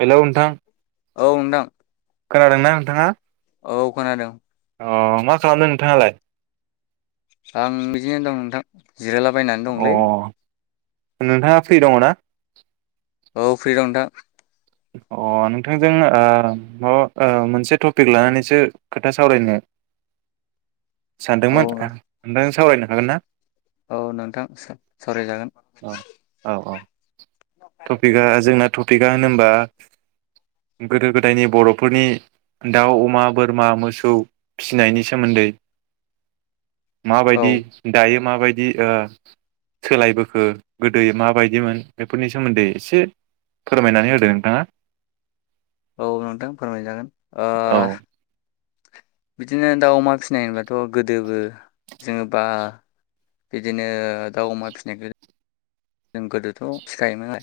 Hello नोंथां औ नोंथां खोनादोंना नोंथाङा? औ खोनादों अ मा खालामदों नोंथाङालाय? आं बिदिनो दं नोंथां जिरायलाबायनानै अ दंलै नोंथाङा फ्रि दङ ना? औ फ्रि दं नोंथां अ नोंथांजों ओ माबा ओ मोनसे टपिक लानानैसो खोथा सावरायनो औ सानदोंमोन [unintelligible] सावरायनो हागोन ना? औ नोंथां सावराय जागोन औ औ [unintelligible] टपिकआ जोंना [unintelligible] टपिकआ होनबा गोदो गोदायनि बर'फोरनि दाउ अमा बोरमा मोसौ फिसिनायनि सोमोन्दै औ माबायदि दायो माबाय दि ओ सोलायबोखो गोदैयै माबायदिमोन बेफोरनि सोमोन्दै एसे फोरमायनानै होदो हा औ नोंथां फोरमायजागोन ओ औ बिदिनो दाउ अमा फिनाय होनबाथ' गोदोबो जों बा बिदिनो दाउ अमा फिनायखो जों गोदोथ' फिखायोमोन आ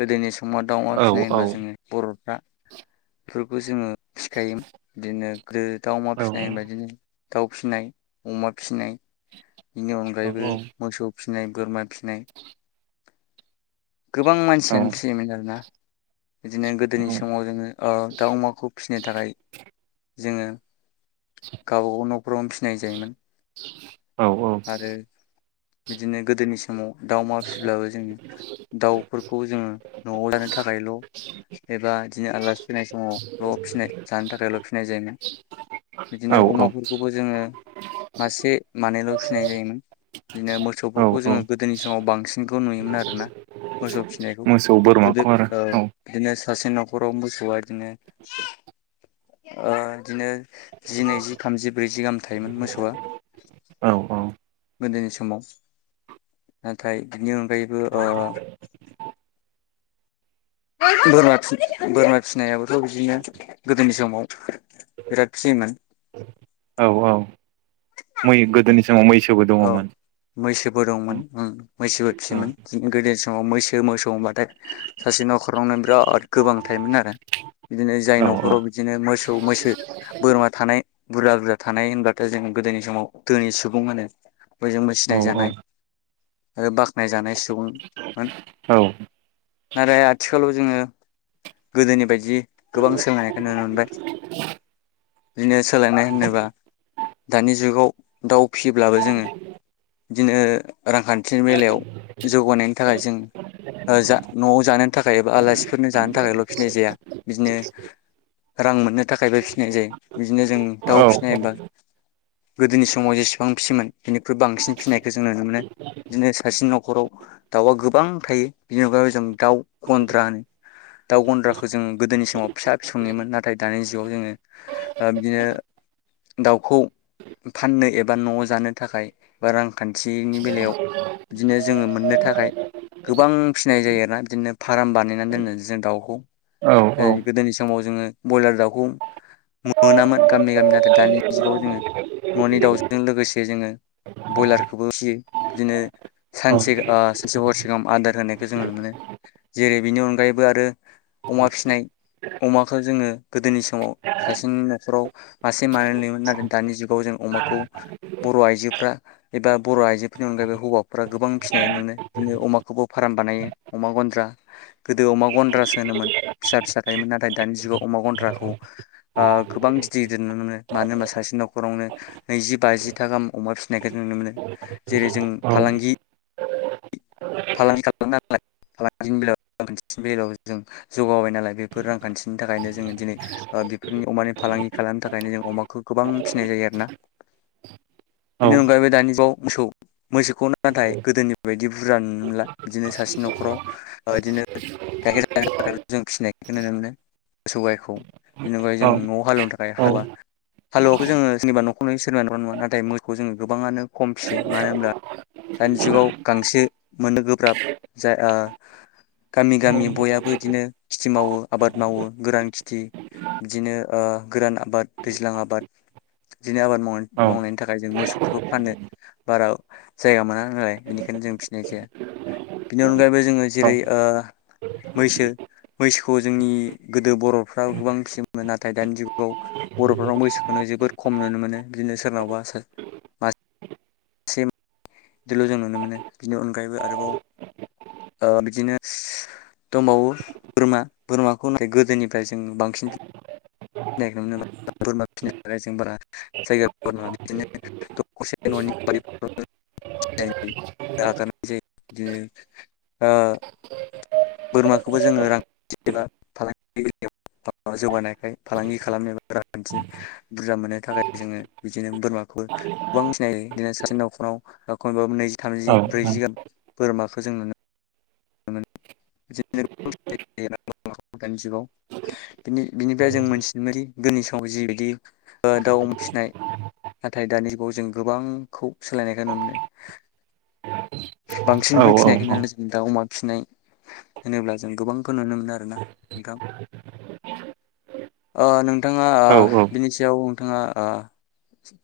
गोदोनि स अमा दाउमा औ फिनाय औ होनबा जोङो बर' रा बेफोरखो जोङो फिखायोमोन इदिनो गोदो दाउ अमा औ फिनाय होनबा इदिनो दाउ फिनाय अमा फिनाय बिनि अनगायैबो मोसौ फिनाय बोरमा फिनाय गोबां औ मानसियानो फियोमोन आरोना। बिदिनो औ गोदोनि समाव जोङो ओ दाउ अमाखौ फिनो थाखाय जोङो गावबा गाव न'फोरावनो फिनाय जायोमोन। औ औ। आरो बिदिनो गोदोनि समाव दाउ अमा फिब्लाबो जों दाउफोरखौ जोङो न'आव लानो थाखायल' एबा इदिनो आलासि फैनाय समावल' फिनाय जानो थाखायल' फिसिनाय जायोमोन। औ बिदिनो अमाफोरखौबो जोङो मासे मानैल' फिनाय जायोमोन बिदिनो औ मोसौफोरखौ जोङो औ गोदोनि समाव बांसिनखौ नुयोमोन आरोना। मोसौ फिनायखौ मोसौ गोदो बोरमाखौ आरो औ बिदिनो सासे न' खराव मोसौआ इदिनो ओ इदिनो जि नैजि थामजि ब्रैजि गाहाम थायोमोन मोसौआ। औ औ गोदोनि समाव नाथाय इनो फ्रायबो ओ [unintelligible] बोरमा फिसिनायाबोथ' बिदिनो गोदोनि समाव [unintelligible] बिराद फ्रिमोन औ औ मै गोदोनि समाव मैसोबो औ दङमोन मैसोबो दंमोन उम मैसोबो औ फियोमोन जों गोदो [unintelligible] मैसो मोसौ बाद थाय सासे न'खरावनो बिराद गोबां थायोमोन आरो बिदिनो जाय औ न'खराव बिदिनो मोसौ मैसो बोरमा थानाय बुरजा बुरजा थानाय होनब्लाथा जोङो गोदोनि समाव दोनि सुबुं होनो। बयजोंबो औ सिनायजानाय आरो नायजानाय सुबुंमोन। औ नाथाय आथिखालाव जोङो गोदोनि बायदि गोबां सोलोंनायखौ नुनो मोनबाय। बिजनेस सोलायनाय होनोबा। दानि जुगाव दाउ फिसियोब्ला [inaudible] बिदिनो रांखान्थिनि बेलायाव जौगानायनि थाखाय जों जा न'आव जानोोननि थाखाय एबा आलासिफोरनो जानो थाखायल' फिसिनाय जाया बिदिनो रां मोननो थाखायबो फिनाय जायो बिदिनो जों औ दाउ फिसिनाय एबा गोदोनि समाव जेसेबां फिसियोमोन। बिनिख्रुइ बांसिन फिसिनायखौ जों नुनो मोनो बिदिनो सासेनि न'खराव दाउआ गोबां थायो बिनि अनगायबो जों दाउ गन्द्रा होनो दाउ गन्द्राखौ जों गोदोनि समाव फिसा फिसौनिमोन नाथाय दानि जुगाव जोङो बिदिनो दाउखौ फाननो एबा न'आव जानो थाखाय बा रां खान्थिनि बेलायाव बिदिनो जोङो मोननो थाखाय गोबां फिनाय जायो आरोना बिदिनो फार्म बानायनानै दोनो जों दाउखौ औ गोदोनि समाव जोङो। ब्रयलार दावखौ दानि जुगाव जोङो न'नि दाउजों [unintelligible] लोगोसे जोङो ब्रयलारखौबो फिसियो बिदिनो सानसे सानसे हरसेगाहाम आदार होनायखौ जों नुनो मोनो जेरै बेनि अनगायै। अनगायैबो आरो अमा फिसिनाय अमाखौ जोङो गोदोनि समाव सासेनि न'खराव मासे मानै नुयोमोन नाथाय दानि जुगाव जों अमाखौ बर' आइजोफ्रा एबा बर' आइजोफोरनि अनगायैबो हौवा फोरा गोबां फिसिनाय नुयो बिदिनो अमाखौबो फार्म बानायो अमा गन्द्रा गोदो अमा गन्द्रासो होनोमोन फिसा फिसा थायोमोन नाथाय दानि जुगाव अमा गन्द्राखौ गोबां गिदिर गिदिर नुनो मोनो मानो होनबा सासे न'खरावनो नैजि बाजि था गाहाम अमा फिसिनायखौ जों नुनो मोनो जेरै जों फालांगि फालांगि खालामो नालाय फालांगिनि बेलायाव बेलायावबो जों जौगाबाय नालाय बेफोर रांखान्थिनि थाखायनो जोङो दिनै बेफोरनि अमानि फालांगि खालामनो थाखायनो जों अमाखौ गोबां फिनाय जायो आरोना बेनि अनगायैबो दानि जुगाव मोसौ मोसोखौनो नाथाय गोदोनि बायदि बुरजा बिदिनो सासे न'खराव बिदिनो गाइखेर जानो थाखायल' जों फिसिनायखौ नुनो मोनो मोसौ गाइखौ बिनि अनगायै जों न'आव हालेवनो थाखाय हालुवा हालुवाखौ जोङो सोरनिबा न'खराव नुयो सोरनिबा न'खराव नुवा नाथाय मोसौखौ जोङो गोबाङानो खम फियो मानो होनब्ला दानि जुगाव गांसो मोननो गोब्राब ओ जाय गामि गामि बयहाबो बिदिनो खेथि मावो आबाद मावो गोरान खेथि बिदिनो गोरान आबाद दैज्लां आबाद बिदिनो आबाद माव मावनायनि थाखाय जों मोसौफोरखौ खानो बारा जायगा मोना नालाय बेनिखायनो जों जाया बिनि अनगायैबो जोङो जेरै ओ मैसो मैसोखौ जोंनि गोदो बर'फ्रा गोबां फिसियोमोन नाथाय दानि जुगाव बर'फोरनाव मैसोखौनो जोबोद खम नुनो मोनो बिदिनो सोरनावबा मा सिम बिदिल' जों नुनो मोनो बिनि अनगायैबो आरोबाव बिदिनो दंबावो बोरमा बोरमाखौ गोदोनिफ्राय जों बांसिन [unintelligible] बोरमाखौबो जोङो रांखान्थि एबा फालांगि जौगानायखाय फालांगि खालामनो एबा रांखान्थि बुरजा मोननो थाखाय जोङो बिदिनो बोरमाखौबो गोबां फिनाय जायो बिदिनो सासे न'खराव खमैबो नैजि थामजि ब्रैजिगाहाम बोरमाखौ जों नुनो मोनो [unintelligible] दानि जुगाव बिनिफ्राय जों मोनथिनो मोनि गोदनि समाव जिबायदि दाउ अम फिसिनाय नाथाय दानि जुगाव जों गोबांखौ सोलायनायखौ नुनो मोनो। बांसिनखनो फिसिनायखौ जों दाव अमा फिसिनाय होनोब्ला जों गोबांखौ नुनो मोनो आरोना नोंथां नोंथाङा बिनि सायाव नोंथाङा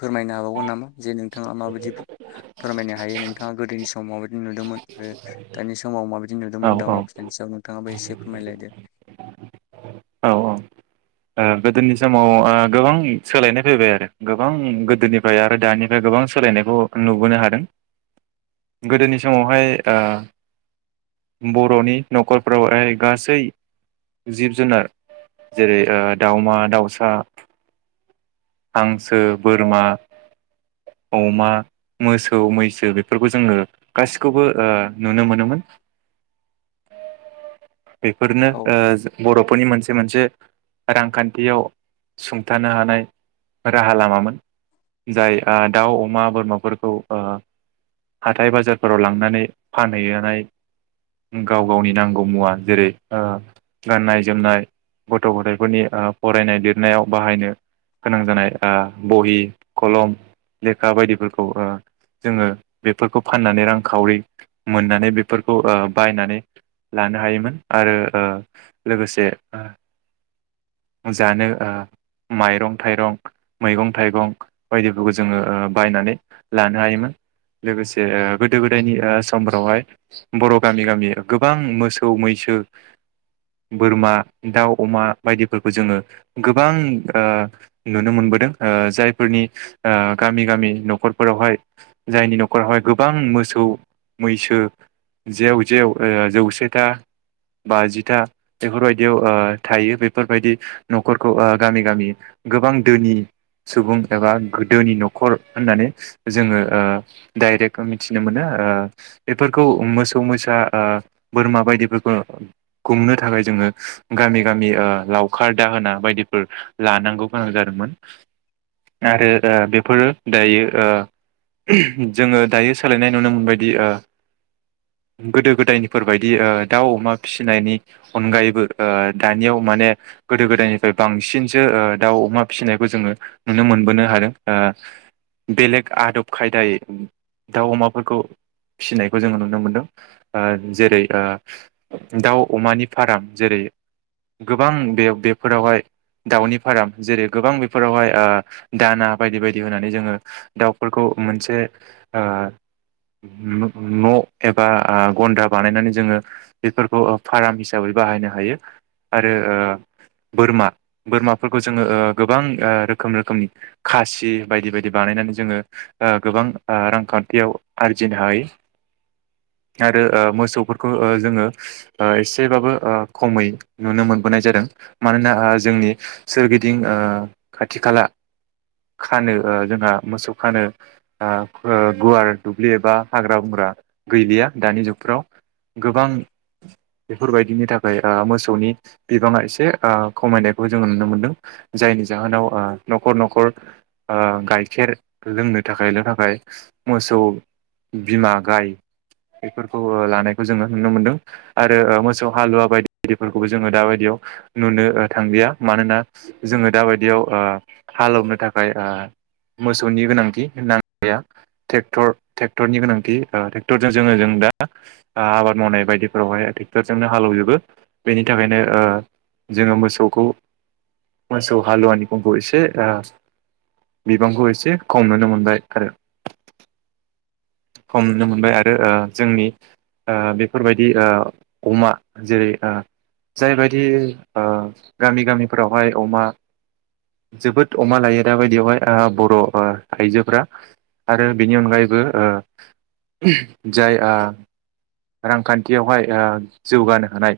फोरमायनो हाबावगोन नामा जे नोंथाङा माबायदि फोरमायनो हायो नोंथाङा गोदोनि सम माबायि नुदोंमोन आरो दानि समाव माबायदि नुदोंमोन दाव अमा फिनायनि सायाव नोंथाङाबो एसे फोरमायलायदो। गोदोनि समाव गोबां सोलायनाय फैबाय आरो गोबां गोदोनिफ्राय आरो दानिफ्राय गोबां सोलायनायखौ नुबोनो हादों गोदोनि समावहाय बर'नि न'खरफ्रावहाय गासै जिब जुनार जेरै दाउमा दाउसा हांसो बोरमा अमा मोसौ मैसो बेफोरखौ जोङो गासिखौबो नुनो मोनोमोन। बेफोरनो औ बर'फोरनि मोनसे मोनसे रांखान्थियाव सुंथानो हानाय राहा लामामोन जाय दाउ अमा बोरमाफोरखौ हाथाइ बाजारफोराव लांनानै फानहैनाय गाव गावनि नांगौ मुवा जेरै गाननाय जोमनाय गथ' गथायफोरनि फरायनाय लिरनायाव बाहायनो गोनां जानाय बहि खलम लेखा बायदिफोरखौ जोङो बेफोरखौ फाननानै रांखावरि मोननानै बेफोरखौ बायनानै लानो हायोमोन आरो लोगोसे जानो माइरं थाइरं मैगं थाइगं बायदिफोरखौ जोङो बायनानै लानो हायोमोन। लोगोसे गोदो गोदायनि समफोरावहाय बर' गामि गामि गोबां मोसौ मैसो बोरमा दाउ अमा बायदिफोरखौ जोङो गोबां नुनो मोनबोदों जायफोरनि गामि गामि नखरफोरावहाय जायनि नखर नखरावहाय गोबां मोसौ मैसो जेव जेव जौसेथा बाजिथा बेफोरबायदियाव थायो बेफोरबायदि न'खरखौ गामि गामि गोबां दोनि सुबुं एबा गोदोनि न'खर होननानै जोङो। डाइरेक्ट मिथिनो मोनो बेफोरखौ मोसौ मोसा बोरमा बायदिफोरखौ गुमनो थाखाय जोङो गामि गामि लावखार दाहोना बायदिफोर लानांगौ गोनां जादोंमोन आरो बेफोरो दायो। जोङो दायो सोलायनाय नुनो मोनबायदि गोदो गोदायनिफोर बायदि दाउ अमा फिसिनायनि अनगायैबो दानियाव माने गोदो गोदायनिफ्राय बांसिनसो दाउ अमा फिसिनायखौ जोङो नुनो मोनबोनो हादों बेलेग आदब खायदाय दाउ अमाफोरखौ फिनायखौ जोङो नुनो मोनदों जेरै दाउ अमानि फार्म जेरै गोबां बे बेफोरावहाय दाउनि फार्म जेरै गोबां बेफोरावहाय दाना बायदि बायदि होनानै जोङो दाउफोरखौ मोनसे न' एबा गन्द्रा बानायनानै जोङो बेफोरखौ फार्म हिसाबै बाहायनो हायो आरो बोरमा बोरमाफोरखौ जोङो गोबां रोखोम रोखोमनि खासि बायदि बायदि बानायनानै जोङो गोबां रांखान्थियाव आरजिनो हायो आरो मोसौफोरखौ जोङो एसेबाबो खमै नुनो मोनबोनाय जादों मानोना जोंनि सोरगिदिं खाथि खाला खानो जोंहा मोसौ खानो गुवार दुब्लि एबा हाग्रा बंग्रा गैलिया दानि जुगफ्राव गोबां बेफोरबायदिनि थाखाय मोसौनि बिबाङा एसे खमायनायखौ जोङो नुनो मोनदों जायनि जाहोनाव न'खर न'खर गाइखेर लोंनो थाखायल' थाखाय मोसौ बिमा गाय बेफोरखौ लानायखौ जोङो नुनो मोनदों आरो मोसौ हालुवा बायदि बायदिफोरखौबो जोङो दाबायदियाव नुनो थांलिया मानोना जोङो दाबायदियाव हालेवनो थाखाय मोसौनि गोनांथि होनना ट्रेक्टरनि गोनांथि ट्रेक्टरजों जोङो जों दा आबाद मावनाय बायदिफोरावहाय ट्रेक्टरजोंनो हालेवजोबो बेनि थाखायनो जोङो मोसौखौ मोसौ हालुवानि खंखौ एसे बिबांखौ एसे खम नुनो मोनबाय आरो खम नुनो मोनबाय आरो जोंनि ओ बेफोरबायदि ओ अमा जेरै ओ जायबायदि ओ गामि गामिफोरावहाय अमा जोबोद अमा लायो दाबायदियावहाय ओ बर' ओ आइजोफोरा आरो बेनि अनगायैबो ओ जाया रांखान्थियावहाय ओ जौगानो हानाय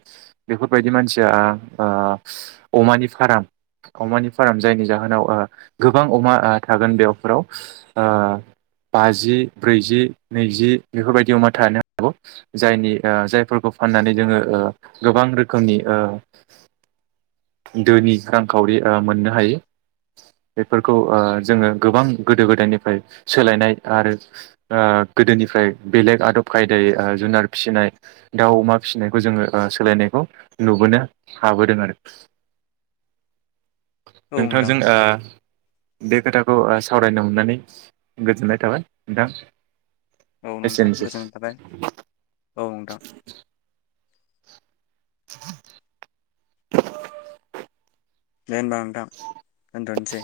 बेफोरबायदि मानसिया ओ ओ अमानि फार्म अमानि फार्म जायनि जाहोनाव ओ गोबां अमा ओ थागोन बेयावफोराव ओ बाजि ब्रैजि नैजि बेफोरबायदि अमा थानो हागौ। जायनि ओ जायफोरखौ फाननानै जोङो ओ गोबां रोखोमनि ओ दोनि रांखावरि ओ मोननो हायो बेफोरखौ ओ जोङो गोबां गोदो गोदायनिफ्राय सोलायनाय आरो ओ गोदोनिफ्राय बेलेग आदब खायदायै जुनार फिसिनाय दाउ अमा फिसिनायखौ जोङो ओ सोलायनायखौ नुबोनो हाबोदों आरो। औ नोंथां नोंथांजों ओ बे खोथाखौ ओ सावरायनो मोननानै गोजोननाय थाबाय नोंथां औ नोंथां एसेनोसै। गोजोननाय थाबाय। औ नोंथां। [inaudible] दे ओमबा नोंथां दोनथ'नोसै।